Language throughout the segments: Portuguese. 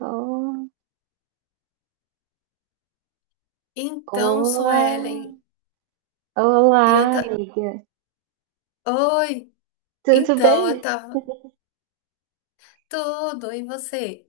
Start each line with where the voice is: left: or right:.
right: Oh,
left: Então,
right: olá,
left: Suelen, e eu
right: olá,
left: tá.
right: amiga.
left: Oi!
right: Tudo
left: Então, eu
right: bem?
left: tava. Tudo, e você?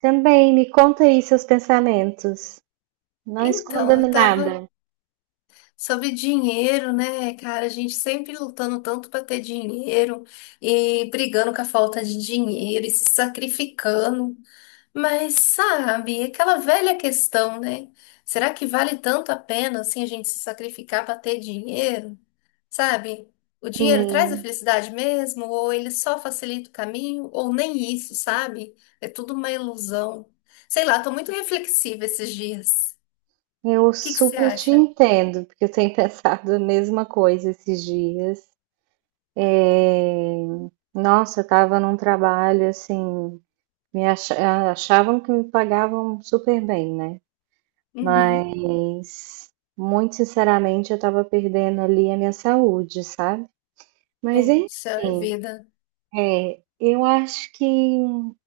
right: Também, me conta aí seus pensamentos. Não
left: Então, eu
right: esconda-me
left: tava
right: nada.
left: sobre dinheiro, né, cara? A gente sempre lutando tanto para ter dinheiro e brigando com a falta de dinheiro e se sacrificando. Mas sabe, aquela velha questão, né? Será que vale tanto a pena assim a gente se sacrificar para ter dinheiro? Sabe? O dinheiro traz a
right: Sim,
left: felicidade mesmo, ou ele só facilita o caminho, ou nem isso, sabe? É tudo uma ilusão. Sei lá, tô muito reflexiva esses dias.
right: eu
left: O que que você
right: super te
left: acha?
right: entendo, porque eu tenho pensado a mesma coisa esses dias. É, Nossa, eu tava num trabalho assim, me acha- achavam que me pagavam super bem, né?
left: Uhum.
right: Mas, muito sinceramente, eu tava perdendo ali a minha saúde, sabe? Mas
left: Puxa
right: enfim.
left: vida.
right: É, eu acho que,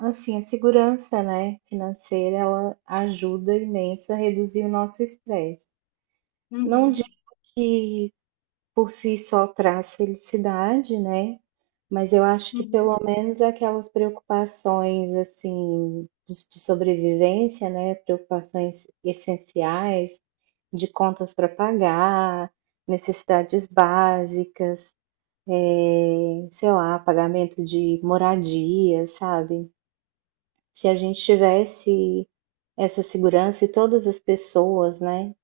right: assim, a segurança, né, financeira, ela ajuda imenso a reduzir o nosso estresse. Não digo
left: Uhum.
right: que por si só traz felicidade, né, mas eu acho que
left: Uhum.
right: pelo menos aquelas preocupações, assim, de sobrevivência, né, preocupações essenciais, de contas para pagar, necessidades básicas, sei lá, pagamento de moradia, sabe? Se a gente tivesse essa segurança e todas as pessoas, né,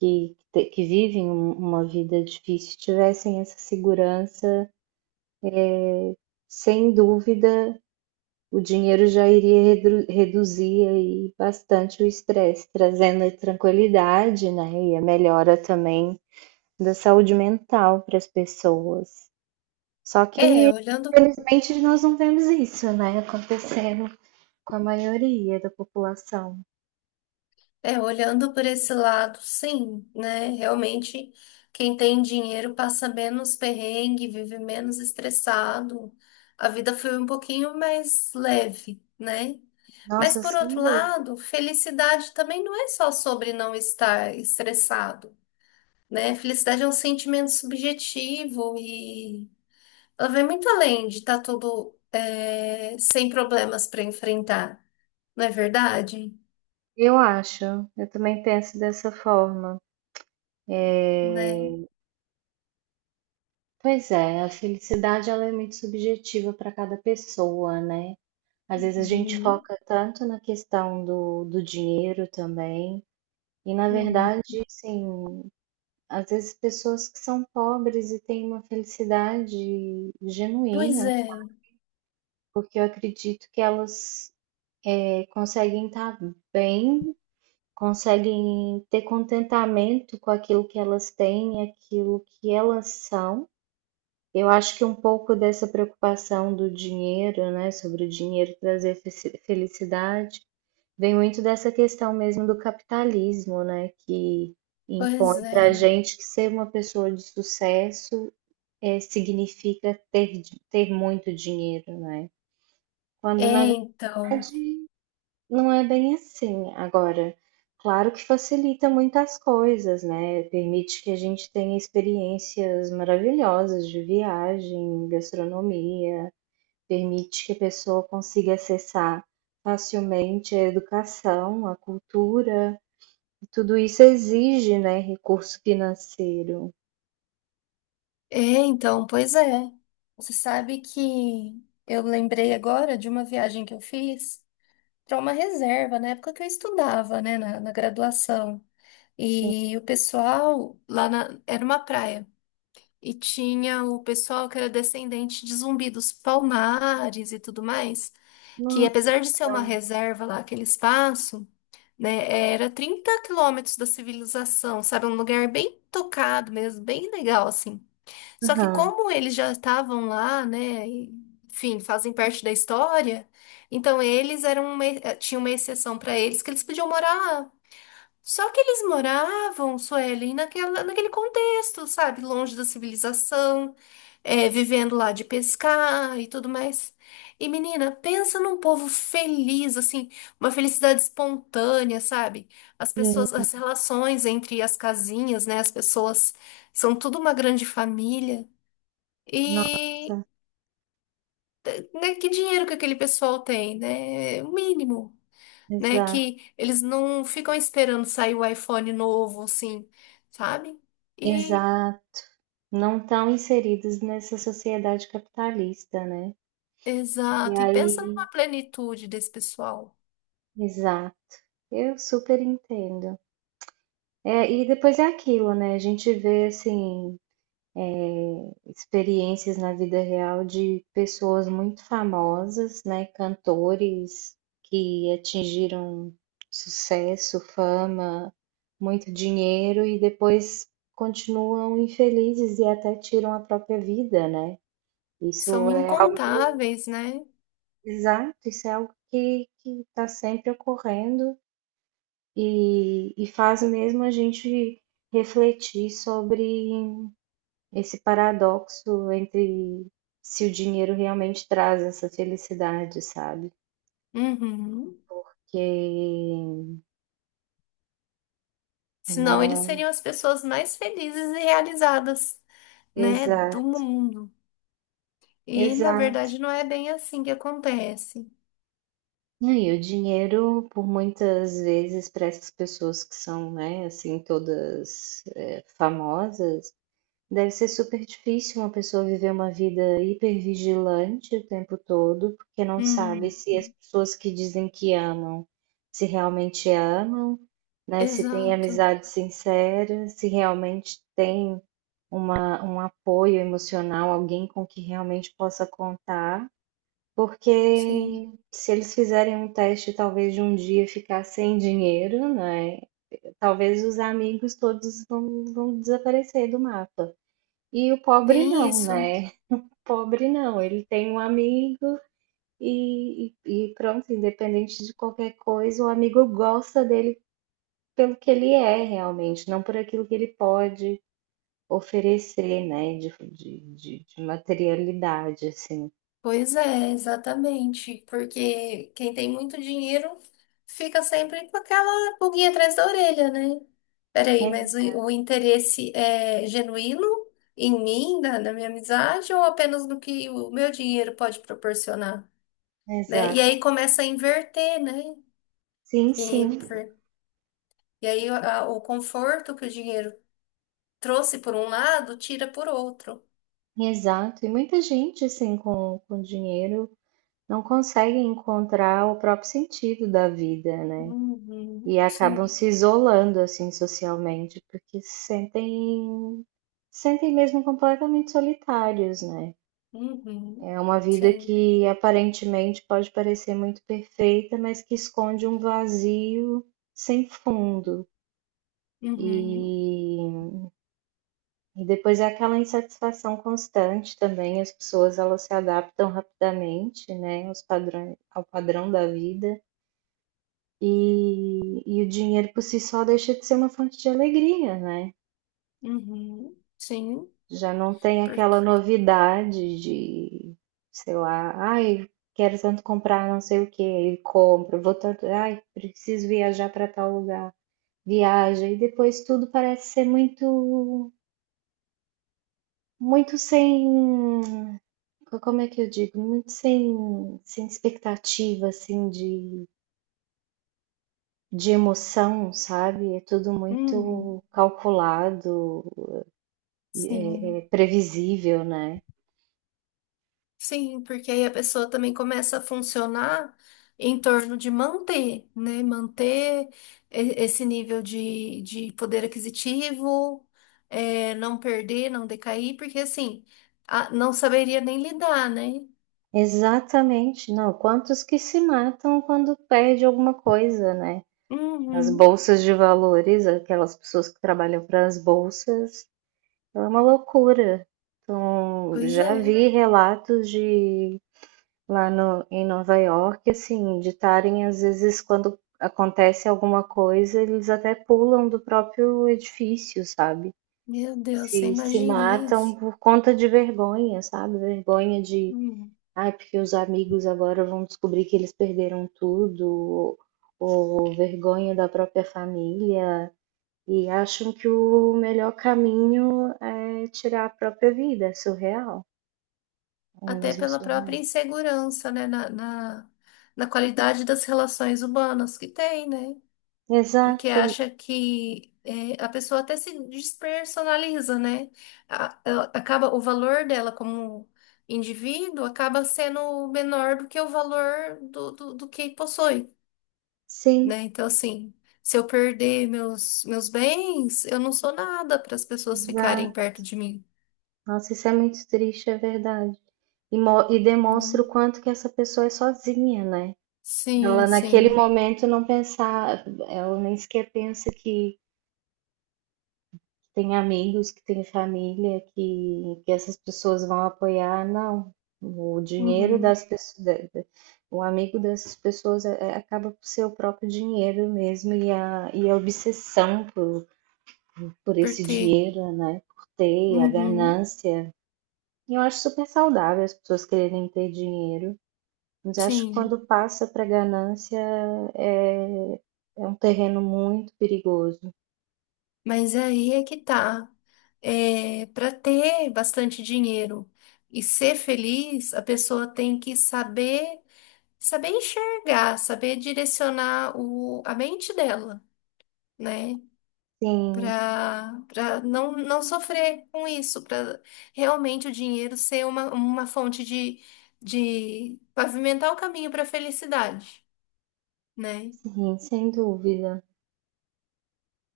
right: que vivem uma vida difícil tivessem essa segurança, sem dúvida, o dinheiro já iria reduzir aí bastante o estresse, trazendo a tranquilidade, né, e a melhora também da saúde mental para as pessoas. Só que,
left: É, olhando
right: infelizmente, nós não vemos isso, né, acontecendo com a maioria da população.
left: É, olhando por esse lado, sim, né? Realmente, quem tem dinheiro passa menos perrengue, vive menos estressado. A vida foi um pouquinho mais leve, né? Mas
right: Nossa,
left: por
right: sem
left: outro
right: dúvida.
left: lado, felicidade também não é só sobre não estar estressado, né? Felicidade é um sentimento subjetivo e ela vai muito além de estar tudo sem problemas para enfrentar, não é verdade?
right: Eu acho, eu também penso dessa forma. É,
left: Né?
right: pois é, a felicidade ela é muito subjetiva para cada pessoa, né? Às vezes a gente
left: Uhum.
right: foca tanto na questão do dinheiro também, e na
left: Uhum.
right: verdade, assim, às vezes pessoas que são pobres e têm uma felicidade
left: Pois
right: genuína,
left: é,
right: porque eu acredito que elas conseguem estar bem, conseguem ter contentamento com aquilo que elas têm, aquilo que elas são. Eu acho que um pouco dessa preocupação do dinheiro, né, sobre o dinheiro trazer felicidade, vem muito dessa questão mesmo do capitalismo, né, que impõe
left: pois
right: para a
left: é.
right: gente que ser uma pessoa de sucesso significa ter, ter muito dinheiro, né?
left: É,
right: Quando na
left: então.
right: verdade não é bem assim. Agora, claro que facilita muitas coisas, né, permite que a gente tenha experiências maravilhosas de viagem, gastronomia, permite que a pessoa consiga acessar facilmente a educação, a cultura, e tudo isso exige, né, recurso financeiro.
left: É, então, pois é. Você sabe que eu lembrei agora de uma viagem que eu fiz para uma reserva, na época que eu estudava, né, na graduação.
right: Sim.
left: E o pessoal lá na, era uma praia. E tinha o pessoal que era descendente de Zumbi dos Palmares e tudo mais, que
right: Nossa,
left: apesar de ser uma
right: então.
left: reserva lá, aquele espaço. Né? Era 30 km da civilização, sabe? Um lugar bem tocado mesmo, bem legal, assim. Só que
right: Aham.
left: como eles já estavam lá, né? E, enfim, fazem parte da história, então eles eram uma, tinha uma exceção para eles que eles podiam morar, só que eles moravam, Suelen, naquela, naquele contexto, sabe? Longe da civilização, é, vivendo lá de pescar e tudo mais. E, menina, pensa num povo feliz, assim, uma felicidade espontânea, sabe? As pessoas,
right: Sim,
left: as relações entre as casinhas, né? As pessoas são tudo uma grande família. E,
right: nossa,
left: né, que dinheiro que aquele pessoal tem, né? O mínimo, né?
right: exato,
left: Que eles não ficam esperando sair o iPhone novo, assim, sabe? E,
right: exato. Não estão inseridos nessa sociedade capitalista, né? E
left: exato. E pensa
right: aí,
left: numa plenitude desse pessoal.
right: exato, eu super entendo. É, e depois é aquilo, né? A gente vê assim experiências na vida real de pessoas muito famosas, né? Cantores que atingiram sucesso, fama, muito dinheiro e depois continuam infelizes e até tiram a própria vida, né?
left: São
right: Isso é
left: incontáveis, né?
right: exato, isso é algo que está sempre ocorrendo e faz mesmo a gente refletir sobre esse paradoxo entre se o dinheiro realmente traz essa felicidade, sabe?
left: Uhum.
right: Que
left: Senão eles
right: não
left: seriam as pessoas mais felizes e realizadas, né? Do
right: exato,
left: mundo. E, na
right: exato.
left: verdade, não é bem assim que acontece.
right: E o dinheiro, por muitas vezes, para essas pessoas que são, né, assim, todas, famosas. Deve ser super difícil uma pessoa viver uma vida hipervigilante o tempo todo, porque não sabe
left: Hum,
right: se as pessoas que dizem que amam, se realmente amam, né? Se tem
left: exato.
right: amizade sincera, se realmente tem uma, um apoio emocional, alguém com que realmente possa contar.
left: Sim.
right: Porque se eles fizerem um teste, talvez de um dia ficar sem dinheiro, né? Talvez os amigos todos vão desaparecer do mapa. E o pobre
left: Tem
right: não,
left: isso.
right: né? O pobre não, ele tem um amigo e pronto, independente de qualquer coisa, o amigo gosta dele pelo que ele é realmente, não por aquilo que ele pode oferecer, né? De materialidade, assim.
left: Pois é, exatamente. Porque quem tem muito dinheiro fica sempre com aquela pulguinha atrás da orelha, né? Peraí, mas
right: É,
left: o interesse é genuíno em mim, na minha amizade, ou apenas no que o meu dinheiro pode proporcionar, né? E aí
right: exato.
left: começa a inverter, né?
right: Sim,
left: Que,
right: sim,
left: por- e aí a- o conforto que o dinheiro trouxe por um lado, tira por outro.
right: exato. E muita gente, assim, com dinheiro não consegue encontrar o próprio sentido da vida, né? E
left: Uhum,
right: acabam
left: sim.
right: se isolando, assim, socialmente, porque se sentem mesmo completamente solitários, né.
left: Uhum,
right: É uma vida
left: sim.
right: que aparentemente pode parecer muito perfeita, mas que esconde um vazio sem fundo.
left: Uhum.
right: E depois é aquela insatisfação constante também, as pessoas elas se adaptam rapidamente, né, aos padrões ao padrão da vida, e o dinheiro por si só deixa de ser uma fonte de alegria, né.
left: Uhum. Sim,
right: Já não tem aquela
left: porque.
right: novidade de, sei lá, ai, quero tanto comprar não sei o que, e compro, vou tanto, ai, preciso viajar para tal lugar, viaja, e depois tudo parece ser muito, muito sem, como é que eu digo, muito sem, sem expectativa, assim, de emoção, sabe? É tudo
left: Uhum.
right: muito calculado, é,
left: Sim.
right: é previsível, né?
left: Sim, porque aí a pessoa também começa a funcionar em torno de manter, né? Manter e- esse nível de poder aquisitivo, é, não perder, não decair, porque assim, a- não saberia nem lidar, né?
right: Exatamente, não. Quantos que se matam quando perde alguma coisa, né? As
left: Uhum.
right: bolsas de valores, aquelas pessoas que trabalham para as bolsas, é uma loucura. Então,
left: Pois
right: já
left: é.
right: vi relatos de lá no, em Nova York, assim, de estarem, às vezes, quando acontece alguma coisa, eles até pulam do próprio edifício, sabe?
left: Meu Deus, você
right: Se
left: imagina
right: matam
left: isso?
right: por conta de vergonha, sabe? Vergonha de
left: Uhum.
right: ai, porque os amigos agora vão descobrir que eles perderam tudo, ou vergonha da própria família, e acham que o melhor caminho é tirar a própria vida, é surreal. Ou
left: Até
right: mesmo é
left: pela própria
right: surreal.
left: insegurança, né, na, na, na qualidade das relações humanas que tem, né? Porque
right: Exato,
left: acha que é, a pessoa até se despersonaliza, né? A- ela acaba o valor dela como indivíduo acaba sendo menor do que o valor do, do, do que possui,
right: sim,
left: né? Então, assim, se eu perder meus, meus bens, eu não sou nada para as pessoas ficarem
right: exato.
left: perto de mim,
right: Nossa, isso é muito triste, é verdade. E, e demonstra
left: né?
right: o quanto que essa pessoa é sozinha, né?
left: Sim,
right: Ela naquele
left: sim.
right: momento não pensar, ela nem sequer pensa que tem amigos que têm família que essas pessoas vão apoiar, não. O dinheiro das
left: Uhum.
right: pessoas, o amigo dessas pessoas acaba por ser o próprio dinheiro mesmo e a obsessão por
left: Por
right: esse
left: ter.
right: dinheiro, né? Por ter, a
left: Uhum,
right: ganância. E eu acho super saudável as pessoas quererem ter dinheiro, mas acho que
left: sim.
right: quando passa para ganância é, é um terreno muito perigoso.
left: Mas aí é que tá. É, para ter bastante dinheiro e ser feliz, a pessoa tem que saber, saber enxergar, saber direcionar o, a mente dela, né?
right: Sim,
left: Para para não, não sofrer com isso, para realmente o dinheiro ser uma fonte de pavimentar o caminho para a felicidade, né?
right: sim, sem dúvida.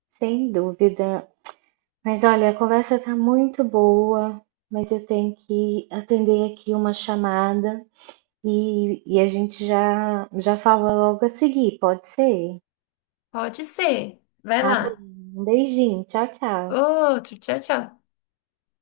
right: Sem dúvida, mas olha, a conversa tá muito boa, mas eu tenho que atender aqui uma chamada e a gente já já fala logo a seguir, pode ser?
left: Pode ser. Vai
right: Tá bem.
left: lá.
right: Um beijinho, tchau, tchau.
left: Outro, tchau, tchau.